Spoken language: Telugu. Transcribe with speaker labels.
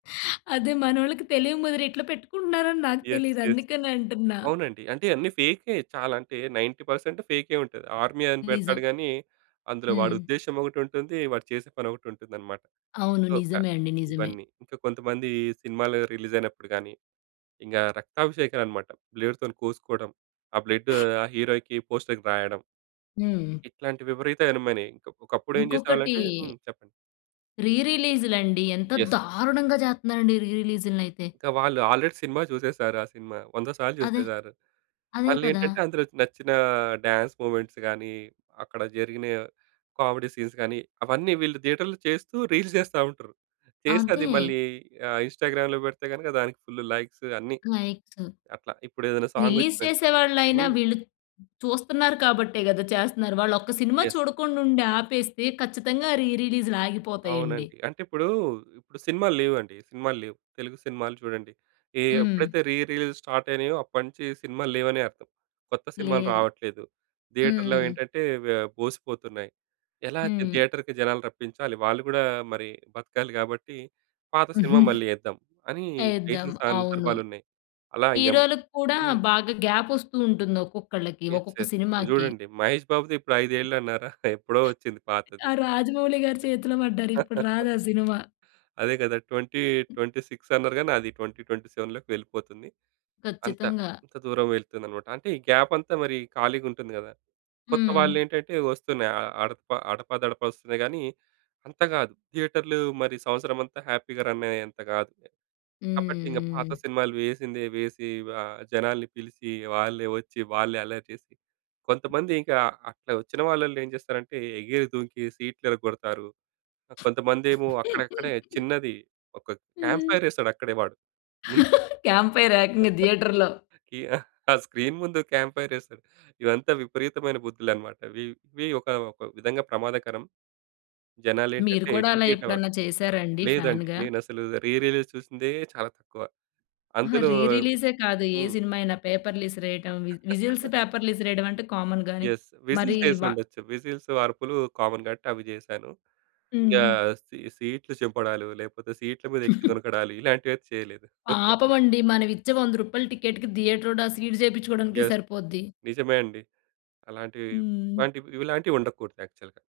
Speaker 1: అదే మనోళ్ళకి తెలియముదిరి ఇట్లా పెట్టుకుంటున్నారని నాకు
Speaker 2: యెస్.
Speaker 1: తెలియదు
Speaker 2: యెస్.
Speaker 1: అందుకనంటున్నా.
Speaker 2: అవునండి. అంటే అన్నీ ఫేకే చాలా అంటే 90% ఫేకే ఉంటది. ఆర్మీ అని పెడతాడు
Speaker 1: నిజం.
Speaker 2: గాని అందులో వాడి
Speaker 1: హ్మ్.
Speaker 2: ఉద్దేశ్యం ఒకటి ఉంటుంది, వాడు చేసే పని ఒకటి ఉంటుందన్నమాట.
Speaker 1: అవును.
Speaker 2: సో, క
Speaker 1: నిజమే అండి. నిజమే.
Speaker 2: ఇవన్నీ. ఇంకా కొంతమంది సినిమాలు రిలీజ్ అయినప్పుడు గాని, ఇంకా రక్తాభిషేకలనమాట. బ్లేడ్‌తొని కోసుకోవటం ఆ బ్లడు ఆ హీరోకి పోస్టర్‌కి రాయడం.
Speaker 1: హ్మ్.
Speaker 2: ఇట్లాంటి విపరీతమైనమనీ. ఇంకా ఒకప్పుడు ఏం
Speaker 1: ఇంకొకటి
Speaker 2: చేసేవాళ్ళంటే హ్మ్. చెప్పండి.
Speaker 1: రి రిలీజ్‌లండి. ఎంత
Speaker 2: యెస్.
Speaker 1: దారుణంగా చేత్తన్నారండి రి రిలీజ్‌నైతే.
Speaker 2: ఇంకా వాళ్ళు ఆల్రెడీ సినిమా చూసేసారు. ఆ సినిమా వంద సార్లు
Speaker 1: అదే,
Speaker 2: చూసేసారు.
Speaker 1: అదే
Speaker 2: మళ్ళీ
Speaker 1: కదా!
Speaker 2: ఏంటంటే అందులోది నచ్చిన డాన్స్ మొమెంట్స్‌ గాని, అక్కడ జరిగిన కామెడీ సీన్స్‌ గాని అవన్నీ వీళ్ళు థియేటర్‌లో చేస్తూ రీల్స్ చేస్తా ఉంటారు. చేసి అది
Speaker 1: అంతే.
Speaker 2: మళ్ళీ ఆహ్, ఇంస్టా‌గ్రామ్‌లో పెడితే గనుక దానికి ఫుళ్ళు లైక్సు అన్నీ.
Speaker 1: లైక్సు.
Speaker 2: అట్లా ఇప్పుడు ఏదైనా సాంగ్
Speaker 1: రిలీజ్ చేసే
Speaker 2: ఓచ్చిందనుకోండి
Speaker 1: వాల్లయిన
Speaker 2: హ్మ్.
Speaker 1: వీళ్ళు చూస్తున్నారు కాబట్టే కదా! చేస్తున్నారు. వాళ్ళు ఒక సినిమా
Speaker 2: యెస్.
Speaker 1: చూడకుండా ఉండి ఆపేస్తే ఖచ్చితంగా రి రిలీజ్‌లు ఆగిపోతాయండి.
Speaker 2: అవునండి. అంటే ఇప్పుడు ఇప్పుడు సినిమాలు లేవండి, సినిమాలు లేవు. తెలుగు సినిమాలు చూడండి ఏ
Speaker 1: హ్మ్.
Speaker 2: ఎప్పుడైతే రి రిలీజ్ స్టార్ట్ అయినాయో అప్పటినుంచి సినిమాలు లేవనే అర్థం. కొత్త సినిమాలు
Speaker 1: లేదు.
Speaker 2: రావట్లేదు, థియేటర్‌లో
Speaker 1: హ్మ్.
Speaker 2: ఏంటంటే వే బోసిపోతున్నాయి. ఎలా థి
Speaker 1: హ్మ్.
Speaker 2: థియేటర్‌కి జనాలు రప్పించాలి వాళ్ళు కూడా మరి బతకాలి కాబట్టి పాత సినిమా మళ్ళీ ఎద్దాం అని
Speaker 1: ఎద్దాం
Speaker 2: ఎసిన
Speaker 1: అవును.
Speaker 2: సందర్భాలున్నాయి. అలా ఇంగా
Speaker 1: హీరో‌లకి కూడా
Speaker 2: హ్మ్.
Speaker 1: బాగా గ్యాప్ ఓస్తూ ఉంటుంది, ఒక్కొక్కళ్ళకి
Speaker 2: యెస్.
Speaker 1: ఒక్కొక్క
Speaker 2: యెస్. ఇప్పుడు
Speaker 1: సినిమాకి.
Speaker 2: చూడండి 'మహేష్ బాబుది' ఇప్పుడు 5 ఏళ్లు అన్నారా ఎప్పుడో వచ్చింది పాతది.
Speaker 1: ఆ 'రాజమౌళి' గారి చేతిలో బడ్డారు. ఇప్పుడు రాదు ఆ సినిమా.
Speaker 2: అదే కదా! 2026 అన్నారు గాని అది 2027లోకి వెళ్ళిపోతుంది. అంత
Speaker 1: ఖచ్చితంగా.
Speaker 2: అంత దూరం వెళ్తుందన్నమాట అంటే ఈ గ్యాప్ అంతా మరి ఖాళీగా ఉంటుంది కదా! కొత్త
Speaker 1: హ్మ్.
Speaker 2: వాలేంటంటే వస్తున్నాయి అ అ అడప అడపాదడపా వస్తున్నాయి, కానీ, అంత గాదు. థియేటర్‌లు మరి సంవత్సరమంతా హ్యాపీ‌గా రన్ అయ్యేంత కాదులే. కాబట్టి ఇంగా పాత
Speaker 1: హ్మ్. హ్మ్.
Speaker 2: సినిమాలు వేసిందే వేసి ఆహ్, జనాల‌ని పిలిచి వాళ్ళే వచ్చి, వాళ్ళే అల్లరి చేసి, కొంతమంది ఇంకా అక్కడ వచ్చిన వాళ్ళల్లో ఏం చేస్తారంటే ఎగిరి ధూంకి సీట్లు ఇరగొడతారు, కొంతమందేమో అక్కడక్కడే చిన్నది ఒక
Speaker 1: హ్మ్.
Speaker 2: క్యాంప్‌ఫైర్ ఎస్తాడు అక్కడే వాడు, ముందు.
Speaker 1: క్యాం‌ప్‌‌ఫైర్ ఏకంగా థియేటర్‌లో.
Speaker 2: కి ఆహ్, ఆ స్క్రీన్ ముందు క్యాంప్‌ఫైర్ ఎస్తాడు. ఇవంతా విపరీతమైన బుద్దులన్నమాట వి ఇవి ఒక ఒక విధంగా ప్రమాదకరం. జనాలు
Speaker 1: మీరు
Speaker 2: ఏంటంటే
Speaker 1: కూడా అలా
Speaker 2: ఎడ్యుకేట్ అవ
Speaker 1: ఎప్పుడన్నా చేసారా అండి
Speaker 2: లేదండి.
Speaker 1: ఫాన్‌గా?
Speaker 2: నేను అసలు రి రిలీజ్ చూసిందే చాలా తక్కువ.
Speaker 1: అహా!
Speaker 2: అందులో
Speaker 1: రి రిలీజే కాదు, ఏ
Speaker 2: హ్మ్.
Speaker 1: సినిమా అయినా పేపర్‌లు ఇసిరేయటం, విజ్ విజిల్స్, పేపర్‌లు ఇసిరేయడం అంటే కామన్‌ గాని.
Speaker 2: యెస్.
Speaker 1: మరి
Speaker 2: విస్టల్స్ ఎసి
Speaker 1: వ
Speaker 2: ఉండొచ్చు. విజిల్స్, అర్పులు కామన్‌ కాబట్టి అవి చేశాను. ఇంగా
Speaker 1: హ్మ్.
Speaker 2: సీ సీట్‌లు చింపడాలు లేకపోతే సీట్‌ల మీద ఎక్కిదునకడాలు ఇలాంటివైతే చేయలేదు.
Speaker 1: పాపమండి మనం ఇచ్చే 100 రూపాయల టికెట్‌కి థియేటరోడా ఆ సీట్ చేపించుకోవడానికే
Speaker 2: యెస్.
Speaker 1: సరిపోద్ది.
Speaker 2: నిజమే అండి. అలాంటివి
Speaker 1: హ్మ్.
Speaker 2: ఇలాంటివి ఇవి ఇలాంటివి ఉండకూడదు యాక్చువల్‌గా.